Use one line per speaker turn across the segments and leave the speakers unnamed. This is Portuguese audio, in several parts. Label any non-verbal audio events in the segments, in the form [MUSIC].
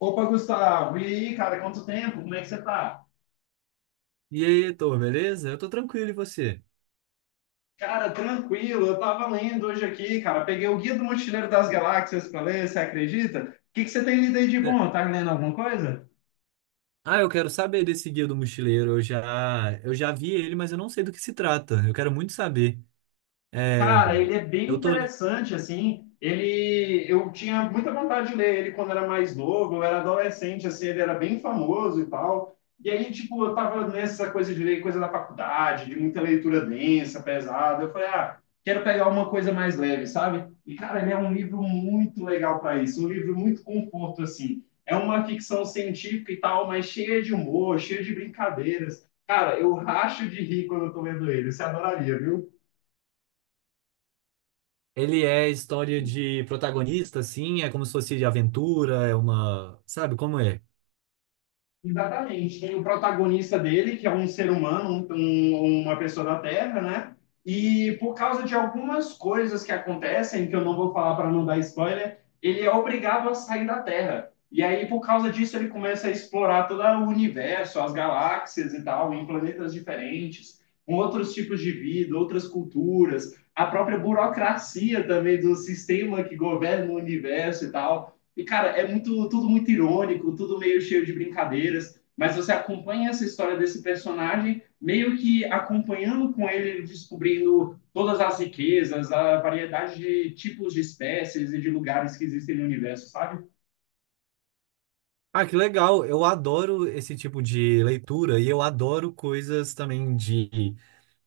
Opa, Gustavo, e aí, cara, quanto tempo? Como é que você tá?
E aí, Heitor, beleza? Eu tô tranquilo, e você?
Cara, tranquilo, eu tava lendo hoje aqui, cara, peguei o Guia do Mochileiro das Galáxias pra ler, você acredita? O que que você tem lido aí de
É.
bom? Tá lendo alguma coisa?
Ah, eu quero saber desse Guia do Mochileiro. Eu já vi ele, mas eu não sei do que se trata. Eu quero muito saber. É,
Cara, ele é bem
eu tô... le-
interessante, assim. Ele, eu tinha muita vontade de ler ele quando era mais novo, eu era adolescente, assim, ele era bem famoso e tal. E aí, tipo, eu tava nessa coisa de ler coisa da faculdade, de muita leitura densa, pesada. Eu falei, quero pegar uma coisa mais leve, sabe? E, cara, ele é um livro muito legal para isso, um livro muito conforto, assim. É uma ficção científica e tal, mas cheia de humor, cheia de brincadeiras. Cara, eu racho de rir quando eu tô lendo ele. Você adoraria, viu?
Ele é história de protagonista, assim? É como se fosse de aventura, é uma... Sabe como é?
Exatamente. Tem o protagonista dele, que é um ser humano, uma pessoa da Terra, né? E por causa de algumas coisas que acontecem, que eu não vou falar para não dar spoiler, ele é obrigado a sair da Terra. E aí, por causa disso, ele começa a explorar todo o universo, as galáxias e tal, em planetas diferentes, com outros tipos de vida, outras culturas, a própria burocracia também do sistema que governa o universo e tal. E, cara, é muito, tudo muito irônico, tudo meio cheio de brincadeiras, mas você acompanha essa história desse personagem, meio que acompanhando com ele, descobrindo todas as riquezas, a variedade de tipos de espécies e de lugares que existem no universo, sabe?
Ah, que legal! Eu adoro esse tipo de leitura e eu adoro coisas também de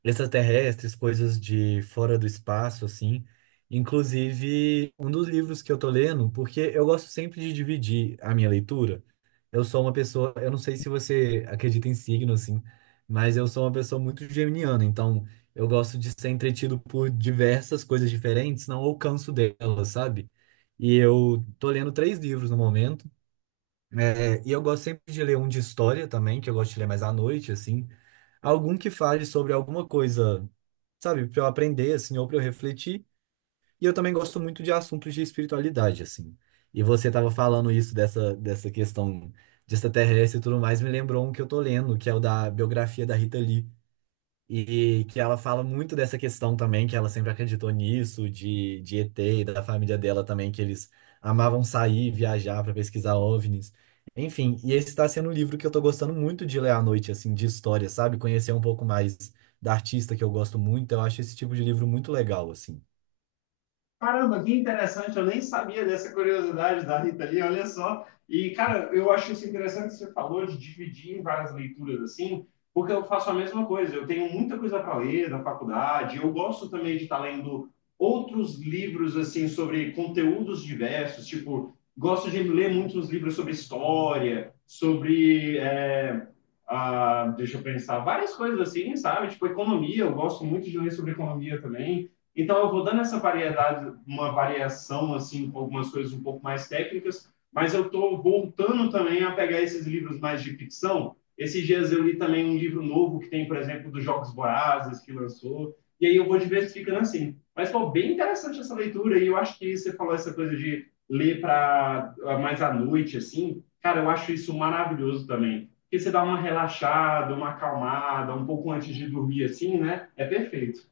extraterrestres, coisas de fora do espaço, assim. Inclusive, um dos livros que eu tô lendo, porque eu gosto sempre de dividir a minha leitura. Eu sou uma pessoa, eu não sei se você acredita em signo, assim, mas eu sou uma pessoa muito geminiana, então eu gosto de ser entretido por diversas coisas diferentes, não alcanço delas, sabe? E eu tô lendo três livros no momento. É, e eu gosto sempre de ler um de história também, que eu gosto de ler mais à noite, assim. Algum que fale sobre alguma coisa, sabe, para eu aprender, assim, ou para eu refletir. E eu também gosto muito de assuntos de espiritualidade, assim. E você estava falando isso dessa questão de extraterrestre e tudo mais, me lembrou um que eu tô lendo, que é o da biografia da Rita Lee. E que ela fala muito dessa questão também, que ela sempre acreditou nisso, de ET e da família dela também, que eles amavam sair, viajar para pesquisar OVNIs. Enfim, e esse está sendo um livro que eu tô gostando muito de ler à noite, assim, de história, sabe? Conhecer um pouco mais da artista que eu gosto muito. Eu acho esse tipo de livro muito legal, assim.
Caramba, que interessante, eu nem sabia dessa curiosidade da Rita ali, olha só. E, cara, eu acho isso interessante que você falou de dividir em várias leituras assim, porque eu faço a mesma coisa. Eu tenho muita coisa para ler da faculdade, eu gosto também de estar lendo outros livros, assim, sobre conteúdos diversos, tipo, gosto de ler muitos livros sobre história, deixa eu pensar, várias coisas assim, sabe? Tipo, economia, eu gosto muito de ler sobre economia também. Então, eu vou dando essa variedade, uma variação, assim, com algumas coisas um pouco mais técnicas, mas eu estou voltando também a pegar esses livros mais de ficção. Esses dias eu li também um livro novo que tem, por exemplo, dos Jogos Vorazes, que lançou, e aí eu vou diversificando assim. Mas foi bem interessante essa leitura, e eu acho que você falou essa coisa de ler para mais à noite, assim, cara, eu acho isso maravilhoso também. Porque você dá uma relaxada, uma acalmada, um pouco antes de dormir, assim, né? É perfeito.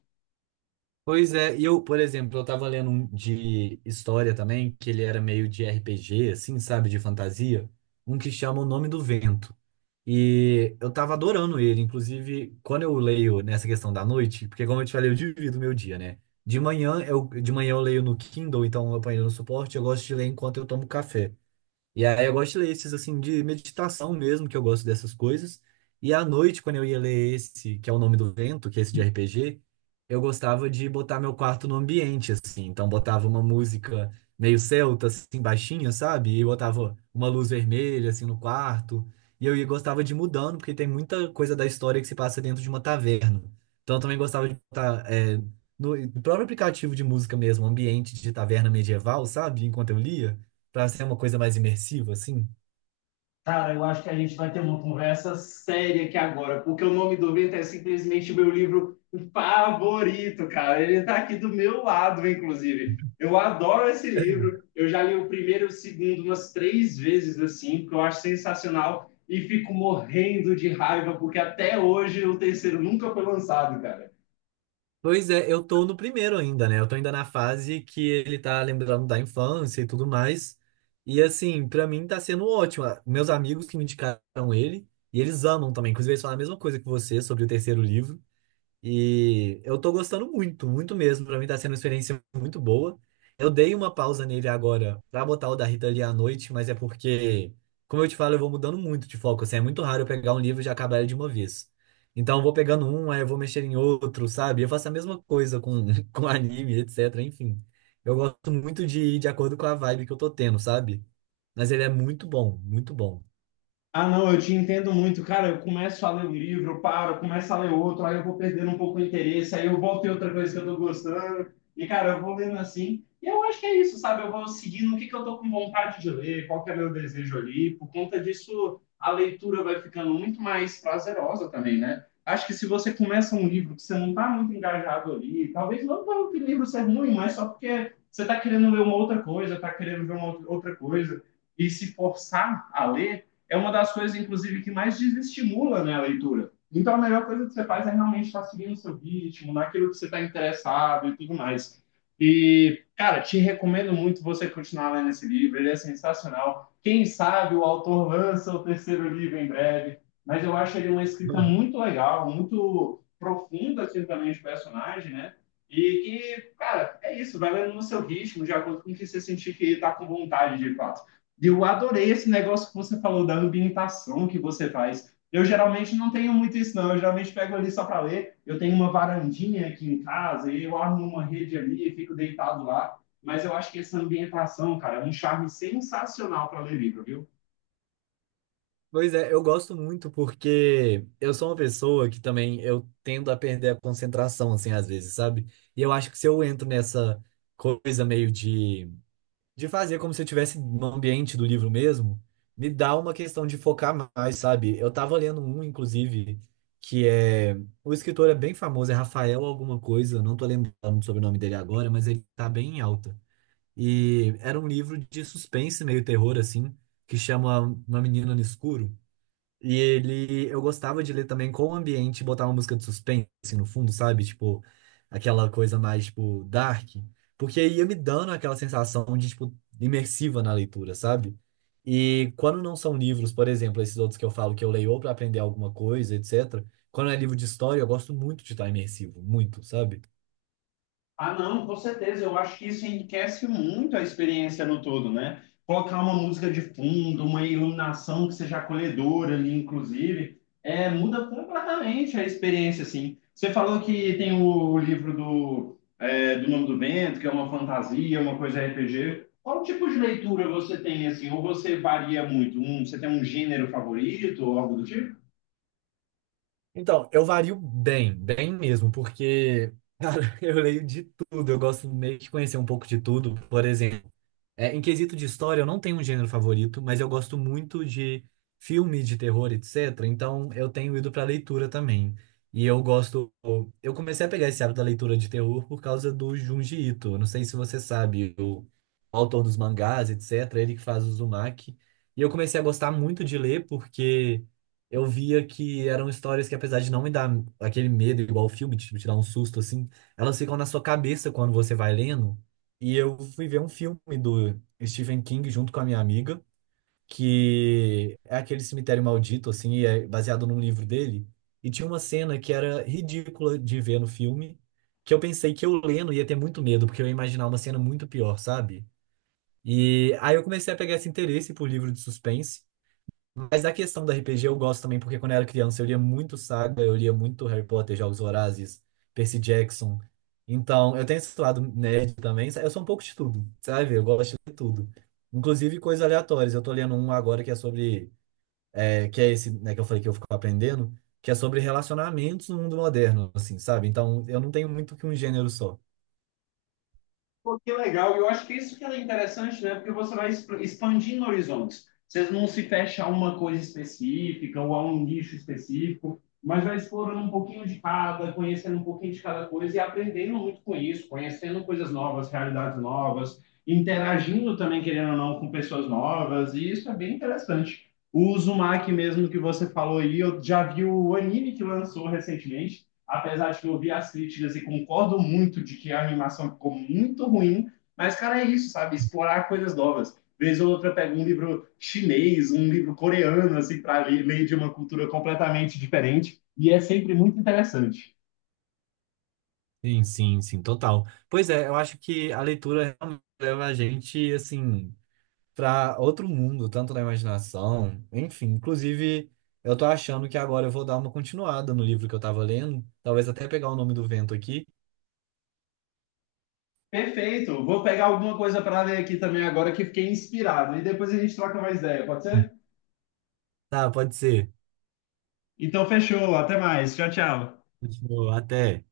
Pois é, e eu, por exemplo, eu tava lendo um de história também, que ele era meio de RPG, assim, sabe, de fantasia, um que chama O Nome do Vento. E eu tava adorando ele, inclusive, quando eu leio nessa questão da noite, porque como eu te falei, eu divido o meu dia, né? De manhã eu leio no Kindle, então eu ponho ele no suporte, eu gosto de ler enquanto eu tomo café. E aí eu gosto de ler esses, assim, de meditação mesmo, que eu gosto dessas coisas. E à noite, quando eu ia ler esse, que é o Nome do Vento, que é esse de RPG, eu gostava de botar meu quarto no ambiente, assim. Então botava uma música meio celta, assim, baixinha, sabe? E botava uma luz vermelha, assim, no quarto. E gostava de ir mudando, porque tem muita coisa da história que se passa dentro de uma taverna. Então eu também gostava de botar, no próprio aplicativo de música mesmo, ambiente de taverna medieval, sabe? Enquanto eu lia. Pra ser uma coisa mais imersiva, assim?
Cara, eu acho que a gente vai ter uma conversa séria aqui agora, porque o nome do vento é simplesmente meu livro favorito, cara. Ele tá aqui do meu lado, inclusive. Eu adoro esse livro.
[LAUGHS]
Eu já li o primeiro e o segundo umas três vezes, assim, porque eu acho sensacional e fico morrendo de raiva, porque até hoje o terceiro nunca foi lançado, cara.
Pois é, eu tô no primeiro ainda, né? Eu tô ainda na fase que ele tá lembrando da infância e tudo mais. E assim, pra mim tá sendo ótimo. Meus amigos que me indicaram ele, e eles amam também. Inclusive, eles falam a mesma coisa que você sobre o terceiro livro. E eu tô gostando muito, muito mesmo. Pra mim tá sendo uma experiência muito boa. Eu dei uma pausa nele agora pra botar o da Rita ali à noite, mas é porque, como eu te falo, eu vou mudando muito de foco. Assim, é muito raro eu pegar um livro e já acabar ele de uma vez. Então eu vou pegando um, aí eu vou mexer em outro, sabe? Eu faço a mesma coisa com, [LAUGHS] com anime, etc. Enfim, eu gosto muito de ir de acordo com a vibe que eu tô tendo, sabe? Mas ele é muito bom, muito bom.
Ah, não, eu te entendo muito. Cara, eu começo a ler um livro, eu paro, eu começo a ler outro, aí eu vou perdendo um pouco o interesse, aí eu volto em outra coisa que eu tô gostando. E, cara, eu vou lendo assim. E eu acho que é isso, sabe? Eu vou seguindo o que que eu tô com vontade de ler, qual que é meu desejo ali. Por conta disso, a leitura vai ficando muito mais prazerosa também, né? Acho que se você começa um livro que você não tá muito engajado ali, talvez não pelo que o livro ser ruim, mas só porque você tá querendo ler uma outra coisa, tá querendo ver uma outra coisa, e se forçar a ler é uma das coisas, inclusive, que mais desestimula né, a leitura. Então, a melhor coisa que você faz é realmente estar seguindo o seu ritmo, naquilo que você está interessado e tudo mais. E, cara, te recomendo muito você continuar lendo esse livro, ele é sensacional. Quem sabe o autor lança o terceiro livro em breve, mas eu acho ele uma escrita
[LAUGHS]
muito legal, muito profunda assim, também de personagem, né? E que, cara, é isso, vai lendo no seu ritmo, de acordo com o que você sentir que está com vontade de fato. Eu adorei esse negócio que você falou da ambientação que você faz. Eu geralmente não tenho muito isso, não. Eu geralmente pego ali só para ler. Eu tenho uma varandinha aqui em casa e eu armo uma rede ali e fico deitado lá. Mas eu acho que essa ambientação, cara, é um charme sensacional para ler livro, viu?
Pois é, eu gosto muito porque eu sou uma pessoa que também eu tendo a perder a concentração, assim, às vezes, sabe? E eu acho que se eu entro nessa coisa meio de fazer como se eu estivesse no ambiente do livro mesmo, me dá uma questão de focar mais, sabe? Eu tava lendo um, inclusive, que é... O escritor é bem famoso, é Rafael alguma coisa, eu não tô lembrando sobre o nome dele agora, mas ele tá bem em alta. E era um livro de suspense, meio terror, assim, que chama Uma Menina no Escuro. E ele, eu gostava de ler também com o ambiente, botar uma música de suspense assim no fundo, sabe? Tipo, aquela coisa mais, tipo, dark. Porque ia me dando aquela sensação de, tipo, imersiva na leitura, sabe? E quando não são livros, por exemplo, esses outros que eu falo que eu leio ou pra aprender alguma coisa, etc. Quando é livro de história, eu gosto muito de estar imersivo, muito, sabe?
Ah, não, com certeza. Eu acho que isso enriquece muito a experiência no todo, né? Colocar uma música de fundo, uma iluminação que seja acolhedora ali, inclusive, muda completamente a experiência, assim. Você falou que tem o livro do Nome do Vento, que é uma fantasia, uma coisa RPG. Qual tipo de leitura você tem, assim? Ou você varia muito? Você tem um gênero favorito ou algo do tipo?
Então, eu vario bem mesmo, porque, cara, [LAUGHS] eu leio de tudo, eu gosto meio que conhecer um pouco de tudo, por exemplo. É, em quesito de história, eu não tenho um gênero favorito, mas eu gosto muito de filme de terror, etc. Então, eu tenho ido para leitura também. E eu gosto. Eu comecei a pegar esse hábito da leitura de terror por causa do Junji Ito. Eu Não sei se você sabe, o autor dos mangás, etc. Ele que faz o Uzumaki. E eu comecei a gostar muito de ler porque eu via que eram histórias que, apesar de não me dar aquele medo igual o filme, tipo, te dar um susto assim, elas ficam na sua cabeça quando você vai lendo. E eu fui ver um filme do Stephen King junto com a minha amiga, que é aquele Cemitério Maldito, assim, e é baseado num livro dele. E tinha uma cena que era ridícula de ver no filme, que eu pensei que eu lendo ia ter muito medo, porque eu ia imaginar uma cena muito pior, sabe? E aí eu comecei a pegar esse interesse por livro de suspense. Mas da questão do RPG eu gosto também, porque quando eu era criança eu lia muito Saga, eu lia muito Harry Potter, Jogos Vorazes, Percy Jackson. Então, eu tenho esse lado nerd também. Eu sou um pouco de tudo, sabe? Eu gosto de tudo. Inclusive coisas aleatórias. Eu tô lendo um agora que é sobre... que é esse, né, que eu falei que eu fico aprendendo, que é sobre relacionamentos no mundo moderno, assim, sabe? Então, eu não tenho muito que um gênero só.
Pô, que legal. Eu acho que isso que é interessante, né? Porque você vai expandindo horizontes. Você não se fecha a uma coisa específica ou a um nicho específico, mas vai explorando um pouquinho de cada, conhecendo um pouquinho de cada coisa e aprendendo muito com isso, conhecendo coisas novas, realidades novas, interagindo também, querendo ou não, com pessoas novas. E isso é bem interessante. O Uzumaki mesmo que você falou aí, eu já vi o anime que lançou recentemente apesar de que eu vi as críticas e concordo muito de que a animação ficou muito ruim, mas, cara, é isso, sabe? Explorar coisas novas. Vez ou outra pega um livro chinês, um livro coreano, assim, para ler de uma cultura completamente diferente, e é sempre muito interessante.
Sim, sim, sim, total. Pois é, eu acho que a leitura realmente leva a gente, assim... para outro mundo, tanto na imaginação, enfim. Inclusive, eu tô achando que agora eu vou dar uma continuada no livro que eu tava lendo, talvez até pegar o nome do vento aqui.
Perfeito, vou pegar alguma coisa para ler aqui também agora que fiquei inspirado, e depois a gente troca mais ideia, pode ser?
Tá, pode ser.
Então, fechou, até mais, tchau, tchau.
Continua, Até.